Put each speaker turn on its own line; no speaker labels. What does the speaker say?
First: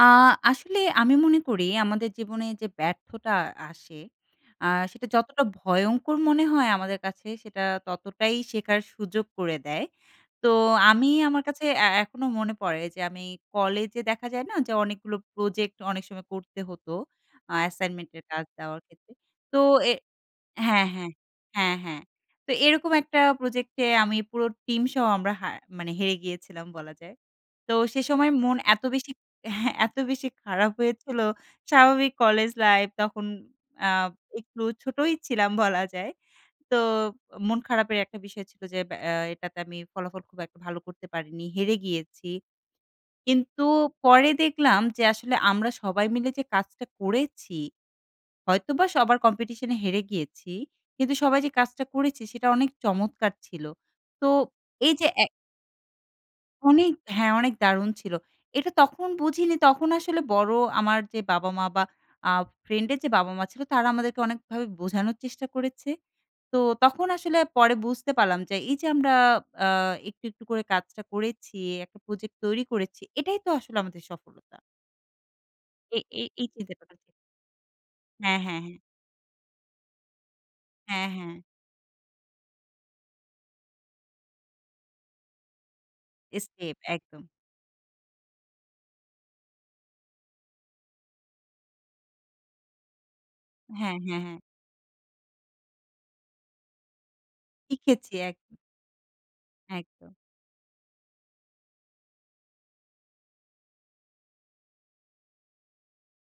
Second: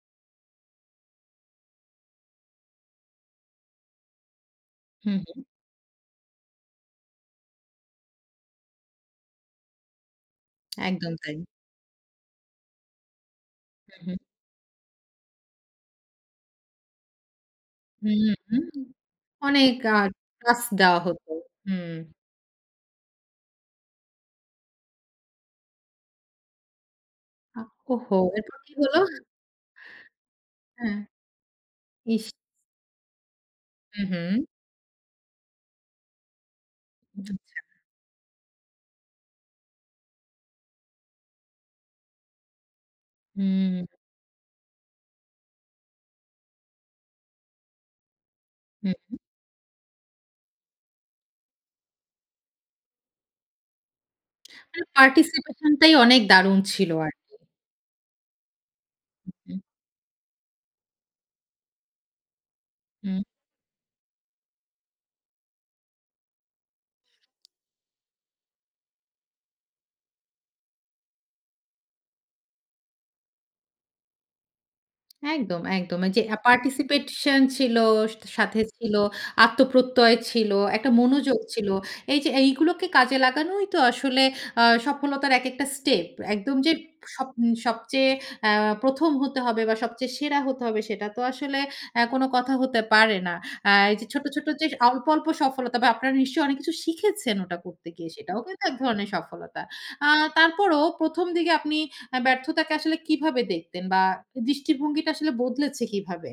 আ আসলে আমি মনে করি আমাদের জীবনে যে ব্যর্থটা আসে আ সেটা
হু,
যতটা
হু।
ভয়ঙ্কর মনে হয় আমাদের কাছে, সেটা ততটাই শেখার সুযোগ করে দেয়। তো আমি
একদম তাই।
আমার কাছে এ এখনও মনে পড়ে যে আমি
হু,
কলেজে
হু।
দেখা যায় না যে অনেকগুলো প্রজেক্ট অনেক সময় করতে হতো, আ অ্যাসাইনমেন্টের
হুম,
কাজ
হুম।
দেওয়ার ক্ষেত্রে তো
অনেক
এ
আ কাজ
হ্যাঁ,
দেওয়া
হ্যাঁ।
হত।
হ্যাঁ,
হুম।
হ্যাঁ। তো এরকম একটা প্রজেক্ট এ আমি পুরো টিমসহ আমরা হা মানে হেরে গিয়েছিলাম বলা যায়।
আ
তো সে
ওহো!
সময় মন
এরপর কি
এত
হলো?
বেশি হ্যাঁ, এত বেশি খারাপ
হ্যাঁ।
হয়েছিল। স্বাভাবিক
ইস!
কলেজ লাইফ তখন আ
হু, হু।
একটু ছোটই ছিলাম বলা যায়। তো মন
আচ্ছা।
খারাপের একটা বিষয় ছিল যে ব্যা এটাতে আমি ফলাফল খুব একটা ভালো করতে পারিনি। হেরে গিয়েছি। কিন্তু
হুম।
পরে দেখলাম যে আসলে আমরা সবাই মিলে যে কাজটা করেছি, হয়তোবা
হু, হু।
সবার কম্পিটিশন এ হেরে গিয়েছি। কিন্তু সবাই যে কাজটা করেছে সেটা অনেক চমৎকার ছিল। তো
মানে
এইযে এ
পার্টিসিপেশনটাই অনেক দারুন ছিল
অনেক হ্যাঁ
আরকি।
অনেক দারুণ ছিল। এটা তখন
হু,
বুঝিনি
হুম।
তখন আসলে বড়ো আমার যে বাবা-মা বা আ ফ্রেন্ডের যে
হুম।
বাবা-মা ছিল তারা আমাদেরকে অনেকভাবে বোঝানোর চেষ্টা করেছে। তো তখন আসলে পরে বুঝতে পারলাম যে এইযে আমরা আ একটু, একটু করে কাজটা করেছি একটা প্রোজেক্ট তৈরি করেছি এটাই তো আসলে আমাদের সফলতা।
একদম,
এ
একদম।
এ
এইযে আ
এই চিন্তাটা। [unintelligible]
পার্টিসিপেশন ছিল,
হ্যাঁ, হ্যাঁ,
সাথে
হ্যাঁ।
ছিল, আত্মপ্রত্যয় ছিল, একটা
হ্যাঁ, হ্যাঁ।
মনোযোগ ছিল। এইযে এইগুলোকে কাজে লাগানোই তো আসলে আ সফলতার এক একটা স্টেপ। একদম যে
স্টেপ একদম।
সব সবচেয়ে আ ১ম হতে হবে, বা সবচেয়ে সেরা হতে হবে। সেটা তো আসলে আ কোনো কথা হতে পারে না। আ
হ্যাঁ,
এইযে
হ্যাঁ,
ছোট্ট,
হ্যাঁ।
ছোট্ট যে অল্প, অল্প সফলতা বা আপনারা নিশ্চয়ই অনেক কিছু শিখেছেন ওটা করতে গিয়ে
শিখেছি এক
সেটাও কিন্তু এক ধরনের সফলতা। আ
এক
তারপরও ১ম দিকে আপনি আ ব্যর্থতাকে আসলে কীভাবে দেখতেন? বা দৃষ্টিভঙ্গিটা আসলে বদলেছে কীভাবে?